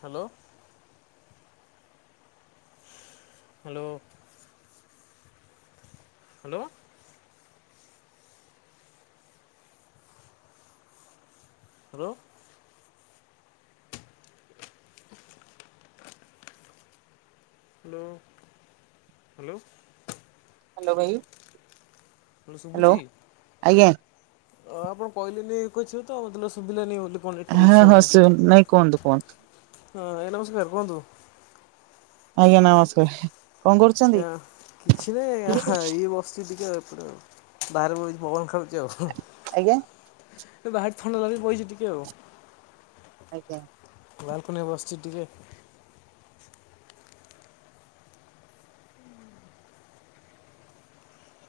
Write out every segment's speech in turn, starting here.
Hello. Hello. Hello. Hello. [inaudible] Hello hello. Hello ଭାଇ। କଣ hello ଶୁବୁଚି? ଆଜ୍ଞା। ଅଁ ଆପଣ କହିଲେନି କିଛିତ ମତେ ଲାଗିଲା ଶୁଭିଲାନି ବୋଲି। କଣ ନେଟୱାର୍କ ହ ଇସୁ ହଁ ହେଲା। ସ ନାଇଁ କୁହନ୍ତୁ କୁହନ୍ତୁ। ହଁ ଆଜ୍ଞା ନମସ୍କାର କୁହନ୍ତୁ। ଆଜ୍ଞା ନମସ୍କାର। କଣ କରୁଛନ୍ତି? କିଛି ନାଇଁ ଆଜ୍ଞା ଏଇ ବସିଚି ଟିକେ ଏପଟେ ବାହାରେ ବଇଚି ପବନ ଖାଉ ଚିଆଉ ହୁଁ ଆଜ୍ଞା ବାହାରେ ଥଣ୍ଡା ଲାଗୁଚି ବଇଚି ଟିକେ ଆଉ। ଆଜ୍ଞା। ବାଲୁକୁନିରେ ବସିଚି ଟିକେ।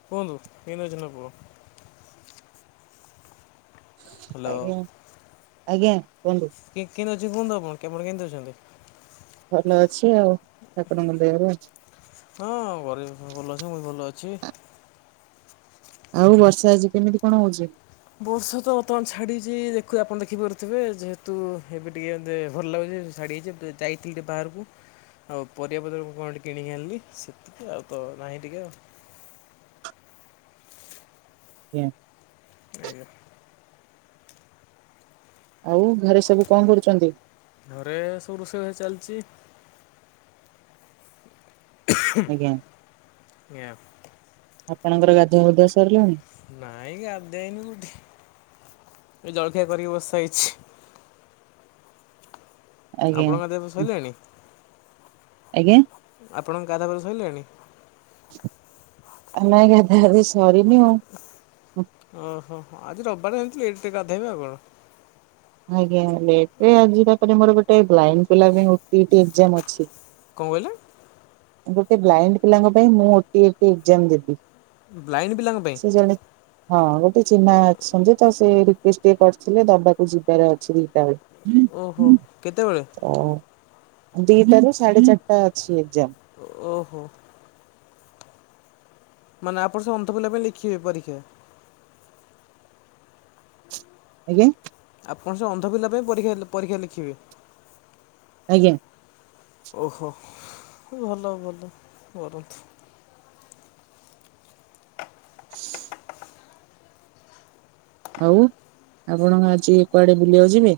କୁହନ୍ତୁ କେନେ ଅଛନ୍ତି ଆପଣ? ହ୍ୟାଲୋ ଆଜ୍ଞା ଆଜ୍ଞା କୁହନ୍ତୁ। କି କିନ୍ତି ଅଛି କୁହନ୍ତୁ ଆପଣ କେବଣ କେନ୍ତି ଅଛନ୍ତି? ଭଲ ଅଛି ଆଉ ଠାକୁରଙ୍କ ଦୟାରୁ। ହଁ ଘରେ ସମସ୍ତେ ଭଲ ଅଛି ମୁଁ ବି ଭଲ ଅଛି। ଆଉ ବର୍ଷା ଆଜି କେମିତି କଣ ହଉଚି? ବର୍ଷାତ ବର୍ତ୍ତମାନ୍ ଛାଡ଼ିଚି ଦେଖୁ ଆପଣ ଦେଖିପାରୁଥିବେ ଯେହେତୁ ଏବେ ଟିକେ ଇନ୍ତି ଭଲ ଲାଗୁଚି। ଛାଡ଼ିଯାଇଚି ଏବେ ଯାଇଥିଲି ଟିକେ ବାହାରକୁ ଆଉ ପରିବାପତ୍ରକୁ କଣ ଟିକି କିଣିକି ଆଣିଲି ସେତିକି ଆଉତ ନାହିଁ ଟିକେ ଆଉ। ଆଜ୍ଞା। ଆଜ୍ଞା। ଆଉ ଘରେ ସବୁ କଣ କରୁଚନ୍ତି? ଘରେ ସବୁ ରୋଷେଇ ବାସ ଚାଲିଚି। ଆଜ୍ଞା [unintelligible] ଆପଣଙ୍କର ଗାଧୁଆ ପାଧୁଆ ସରିଲାଣି? ନାଇଁ ଗାଧେଇନି କୋଉଠି ଏ ଜଳଖିଆ କରିକି ବସାସାଇଚି। ଆଜ୍ଞା ଆପଣଙ୍କ ଗାଧୁଆ ପାଧୁଆ ଶଇଲାଣି? ଆଜ୍ଞା? ଆପଣଙ୍କ ଗାଧା ପାଧା ସରିଲାଣି? ନାଇଁ ଗାଧା ଗାଧି ସରିନି ମୁ ଓହୋ ଆଜି ରବିବାରେ ଜାଣିଥିଲେ ଲେଟ୍ ଟିକେ ଗାଧେଇବେ ଆଉ କଣ? ଆଜ୍ଞା ଲେଟରେ ଆଜି ତାପରେ ମୋର ଗୋଟେ ବ୍ଲାଇଣ୍ଡ ପିଲା ପାଇଁ ଓ ଟି ଇ ଟି ଏଗ୍ଜାମ୍ ଅଛି। କଁ କହିଲେ? ଗୋଟେ ବ୍ଲାଇଣ୍ଡ ପିଲାଙ୍କ ପାଇଁ ମୁଁ O T E T exam ଦେବି। ବ୍ଲାଇଣ୍ଡ ପିଲାଙ୍କ ପାଇଁ ସେ ଜଣେ ହଁ ଗୋଟେ ଚିହ୍ନା ଅ ସଞ୍ଜୟତ ସେ ରିକୁଏଷ୍ଟ ଟିକେ କରିଥିଲେ ଦବାକୁ ଯିବାର ଅଛି ଦିଟା ବେଳେ। ଓହୋ କେତେବେଳେ? ଓ ଦିଟାରୁ ସାଢେ ଚାରିଟା ଅଛି ଏଗ୍ଜାମ୍। ଓହୋ। ମାନେ ଆପଣ ସେଅନ୍ଧ ପିଲା ପାଇଁ ଲେଖିବେ ପରୀକ୍ଷା? ଆଜ୍ଞା? ଆପଣ ସେଅନ୍ଧ ପିଲା ପାଇଁ ପରୀକ୍ଷା ପରୀକ୍ଷା ଲେଖିବେ? ଆଜ୍ଞା। ଓହୋ ଭଲ ଭଲ କରନ୍ତୁ। [unintelligible] ଆଉ ଆପଣ ଆଜି କୁଆଡ଼େ ବୁଲିବାକୁ ଯିବେ?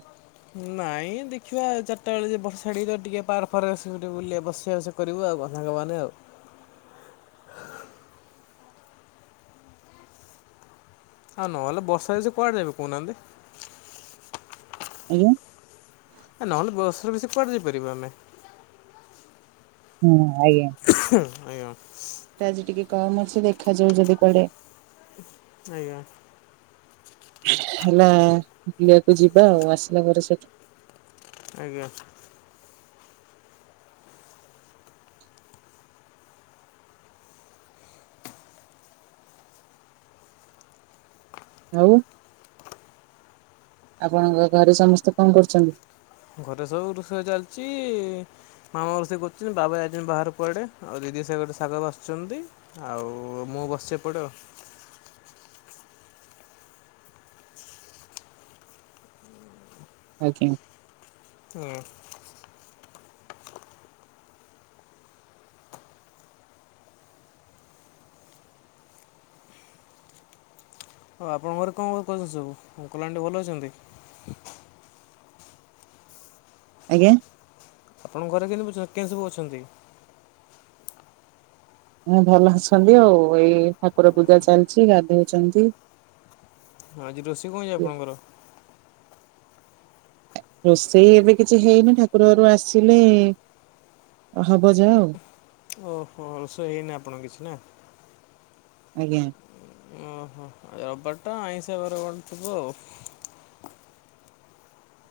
ନାଇଁ ଦେଖିବା ଚାରିଟା ବେଳେ ଯେ ବର୍ଷାଡିକ ତ ଟିକେ ପାର ଫାର ଆସେ ଟିକେ ବୁଲିବା ବସିବା ଆସି କରିବୁ ଆଉ କଣ ସାଙ୍ଗମାନେ ଆଉ। ଆଉ ନହେଲେ ବର୍ଷା ରେ ସେ କୁଆଡ଼େ ଯାଇବେ କହୁନାହାନ୍ତି। ଆଜ୍ଞା। ନହେଲେ ବସରେ ବେଶୀ କୁଆଡ଼େ ଯାଇପାରିବୁ ଆମେ। ହୁଁ, ଆଜ୍ଞା। ଆଜ୍ଞା। ଆଜି ଟିକେ କମ ଅଛି ଦେଖାଯାଉ ଯଦି କୁଆଡ଼େ ଆଜ୍ଞା। ହେଲା ବୁଲିବାକୁ ଯିବା ଆଉ ଆସିଲା ପରେ ସେଠୁ। ଆଜ୍ଞା। ଆଉ ଆପଣଙ୍କ ଘ ଘରେ ସମସ୍ତେ କଣ କରୁଛନ୍ତି? ଘରେ ସବୁ ରୋଷେଇ ଚାଲିଛି ମାମା ରୋଷେଇ କରୁଛନ୍ତି, ବାବା ଯାଇଛନ୍ତି ବାହାର କୁଆଡ଼େ, ଆଉ ଦିଦି ସେ ଘରେ ଶାଗ ବାଛୁଛନ୍ତି। ଆଉ ମୁଁ ବସିଛି ଏପଟେ ଆଉ। ଆଜ୍ଞା। ହୁଁ। ଆଉ ଆପଣଙ୍କ ଘରେ କଣ କରୁଛନ୍ତି ସବୁ, ଅଙ୍କଲ ଆଣ୍ଟି ଭଲ ଅଛନ୍ତି? ଆଜ୍ଞା। ଆପଣଙ୍କ ଘରେ କେମିତି ବଛନ୍ତି କେଁ ସବୁ ଅଛନ୍ତି? ହଁ ଭଲ ଅଛନ୍ତି ଆଉ ଏଇ ଠାକୁର ପୂଜା ଚାଲିଛି ଗାଧଉଛନ୍ତି ହଁ ଆଜି ରୋଷେଇ କଣ ହେଇଛି ଆପଣଙ୍କର? ରୋଷେଇ ଏବେ କିଛି ହେଇନି ଠାକୁର ଘରୁ ଆସିଲେ ହବ ଯାହା ଆଉ। ଓହୋ ରୋଷେଇ ହେଇନି ଆପଣଙ୍କ କିଛି ନା। ଆଜ୍ଞା। ଓହୋ ରବିବାରଟା ଆଇଁସା ବାର କଣ ଗୋଟେ ଥିବ ଆଉ।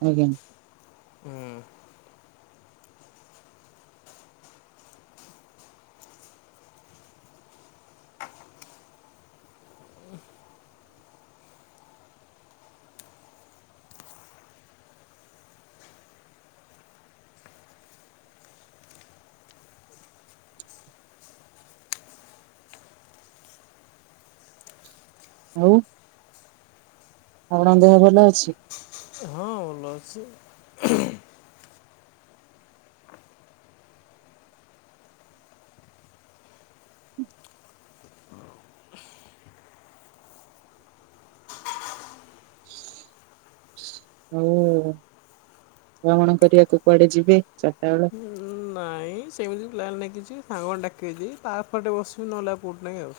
ଆଜ୍ଞା। ହୁଁ। ଆଉ ଆପଣଙ୍କ ଦେହ ଭଲ ଅଛି? ହଁ ଭଲ। ଅଛି ଆଉ ଭ୍ରମଣ କରିବାକୁ କୁଆଡ଼େ ଯିବେ ଚାରିଟା ବେଳ? ଉଁ, ନାଇଁ ସେମିତି ପ୍ଲାନ୍ ନାହିଁ କିଛି ସାଙ୍ଗମାନେ ଡାକିବେ ଯଦି ପାର୍କ ପଟେ ବସିବୁ ନହେଲେ ଆଉ କେଉଠି ନାହିଁ ଆଉ।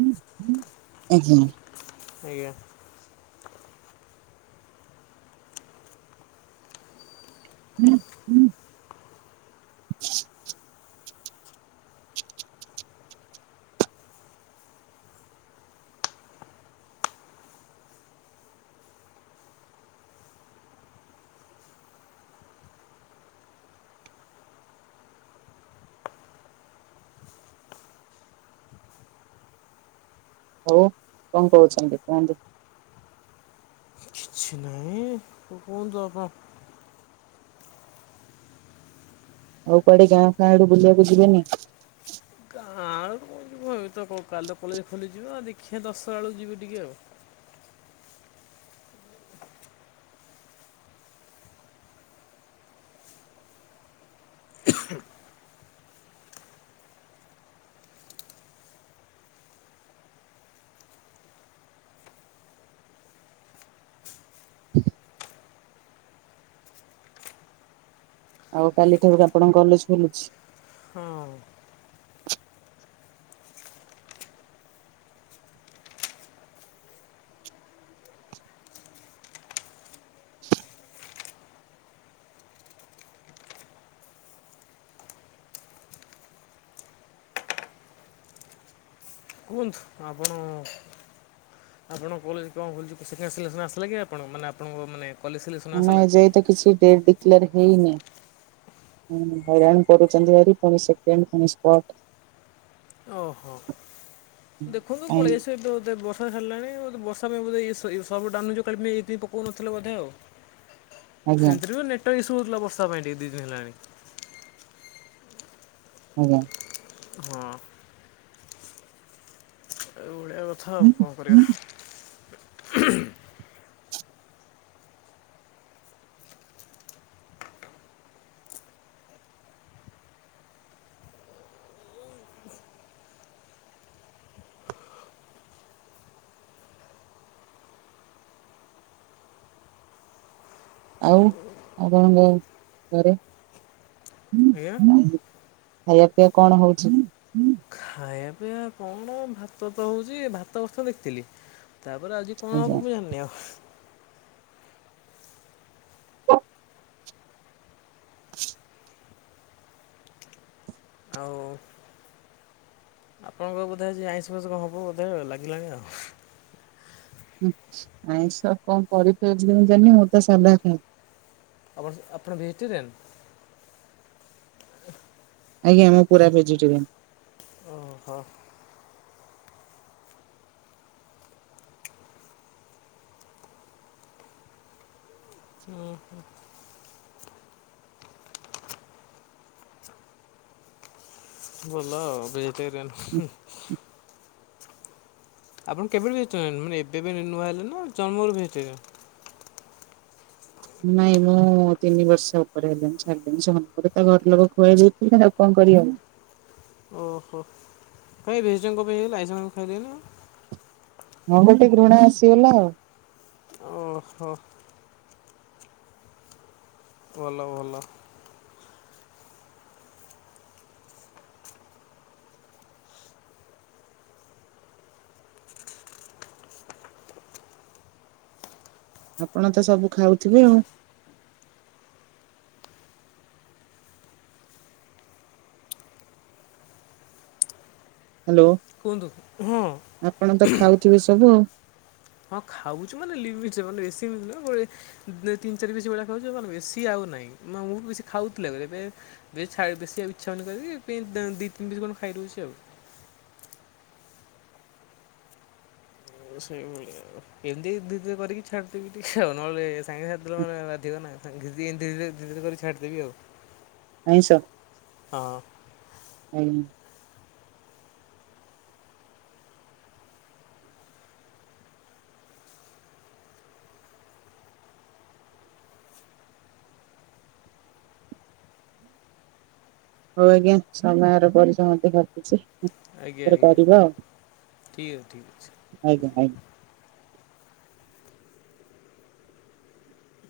ହୁଁ, ହୁଁ, ଆଜ୍ଞା। ଆଜ୍ଞା। ହୁଁ, ହୁଁ। [inaudible] ଆଉ କଣ କହୁଛନ୍ତି କୁହନ୍ତୁ? କିଛି ନାହିଁ କୁହନ୍ତୁ ଆପଣ? ଆଉ କୁଆଡ଼େ ଗାଁ ଫା ଆଡେ ବୁଲିବାକୁ ଯିବେନି କି? ଗାଁ ଆଉ କଣ ଯିବୁ ହଁ ଏ ତ କାଲି ତ କଲେଜ ଖୋଲିଯିବ ଆଉ ଦେଖିବା ଦଶରା ବେଳକୁ ଯିବି ଟିକିଏ ଆଉ। ଆଉ କାଲି ଠାରୁକୁ ଆପଣଙ୍କ କଲେଜ ଖୋଲୁଛି? ହଁ। କୁହନ୍ତୁ ଆପଣ ଆପଣ କଲେଜ କଣ ଖୋଲିୁଛି ସେକଣ୍ଡ ସିଲେକ୍ସନ ଆସିଲା କି ଆପଣ ମାନେ ଆପଣଙ୍କ ମାନେ କଲେଜ ସିଲେକ୍ସନ୍ ଆମ ଆସିଲା? ଏ ଯାଏ ତ କିଛି ଡେଟ୍ ଡିକ୍ଲେୟାର ହେଇନି। ହ ହଇରାଣ କରୁଛନ୍ତି ଭାରି ପୁଣି ସେକେଣ୍ଡ ପୁଣି ଷ୍ଟାର୍ଟ। ଓହୋ, ଦେଖନ୍ତୁ ପାଇଁ ପଳେଇ ଆସିବେ ଦୋ ଦେ ବର୍ଷ ବର୍ଷା ହେଲାଣି ବର୍ଷା ପାଇଁ ବୋଧେ ସର୍ଭୋ ଡାଉନ୍ ହେଇଯିବ କାଲି ପୁଣି ଏଇଥି ପାଇଁ ପକଉନଥିଲେ ବଧେ ଆଉ। ଆଜ୍ଞା ସେମିତିରେ ବି ନେଟୱାର୍କ ଇସୁ ହଉଥିଲା ବର୍ଷା ପାଇଁ ଟିକେ ଦି ଦିନ ହେଲାଣି। ଆଜ୍ଞା। ହଁ। ଏୟା କଥା ଆଉ କଣ କରିବା? ଆଉ ଆପଣଙ୍କ ଘରେ ଆଜ୍ଞା। ହଁ ଖାଇବା ପିଇବା କଣ ହଉଛି? ଖାଇବା ପିଇବା କଣ ଭାତ ତ ହେଉଛି ଭାତ ବଥ ଦେଖିଥିଲି ତାପରେ ଆଜି କଣ ଆଜ୍ଞା। ହବ ମୁ ଜାଣିନି ଆଉ। [inaudible] ଆଉ ଆପଣଙ୍କର ବୋଧେ ଆଜି ଆଇଁଷ ଫାଇଁଷ କଣ ହବ ବୋଧେ ଲାଗିଲାଣି ଆଉ। ଆଇଁଷ କଣ କରିବି ଆଜି ମୁଁ ଜାଣିନି ମୁ ତ ସାଧା ଖାଏ। ଆପଣ ଆପଣ ଭେଜିଟେରିିଆନ୍? ଆଜ୍ଞା ମୁଁ ପୁରା ଭେଜିଟେରିଆନ୍। ଓହୋ। ହୁଁ ହୁଁ। ଭଲ ଆଉ ଭେଜିଟେରିଆନ। ଆପଣ କେବେଠୁ ଭେଜିଟେରିଆନ ମାନେ ଏବେ ଏବେ ନୁଆ ହେଲେ ନା ଜନ୍ମରୁ ଭେଜିଟେରିଆନ? ନାଇଁ ମୁଁ ତିନି ବର୍ଷ ଉପରେ ହେଲିଣି ଛଡିଲିଣି ଜନ୍ମରୁ ତ ଘରଲୋକ ଖୁଆଇ ଦେଇଥିଲେ ଆଉ। କଣ କରିହବ। ଓହୋ କଣ ଭେଜିଟେରିଆନ କଣ ପାଇଁ ହେଇଗଲେ? ଆଇଁଷ ଫାଇଁଷ ଖାଇଲେନି ଆଉ? ମୋ ଗୋଟେ ଘୃଣା ଆସିଗଲା ଆଉ। ଓ ହୋ। ଭଲ ଭଲ। ଆପଣ ତ ସବୁ ଖାଉଥିବେ ଆଉ। ହ୍ୟାଲୋ କୁହନ୍ତୁ ହଁ। ଆପଣ ତ ଖାଉଥିବେ ସବୁ ଆଉ। ହଁ ଖାଉଛି ମାନେ ଲିମିଟରେ ମାନେ ବେଶୀ ବି ନୁହଁ ଗୋଟେ ତିନି ଚାରି ପିସ୍ ଭଳିଆ ଖାଉଚି ଆଉ କଣ ବେଶୀ ଆଉ ନାହିଁ ମୁଁ ବେଶୀ ଖାଉଥିଲେ ଆଗରୁ ଏବେ ଏବେ ଛାଡି ବେଶି ଆଉ ଇଚ୍ଚ୍ଛା ହଉନି କରିକି ବ ଦି ତିନି ପିସ୍ କଣ ଖାଇଦଉଚି ଆଉ। ସେଇଭଳିଆ ଏମିତି ଦୁଇ ଦ କରିକି ଛାଡିଦେବି ଟିକେ ଆଉ ନହେଲେ ସାଙ୍ଗେ ସାଥି ଦେଲେ ମାନେ ବାଧିବ ନା। ଧୀରେ ଧୀରେ ଧୀରେ ଧୀରେ କରି ଛାଡିଦେବି ଆଉ। ଆଇଁଷ? ହଁ। ଆଇଁ ହଉ ଆଜ୍ଞା ସମୟର ପରିସମତି ଘଟୁଛି। ଆଜ୍ଞା ଆଜ୍ଞା କରିବା ଆଉ ଠିକ୍ ଅଛି ଠିକ୍ ଅଛି ଆଜ୍ଞା ଆଜ୍ଞା।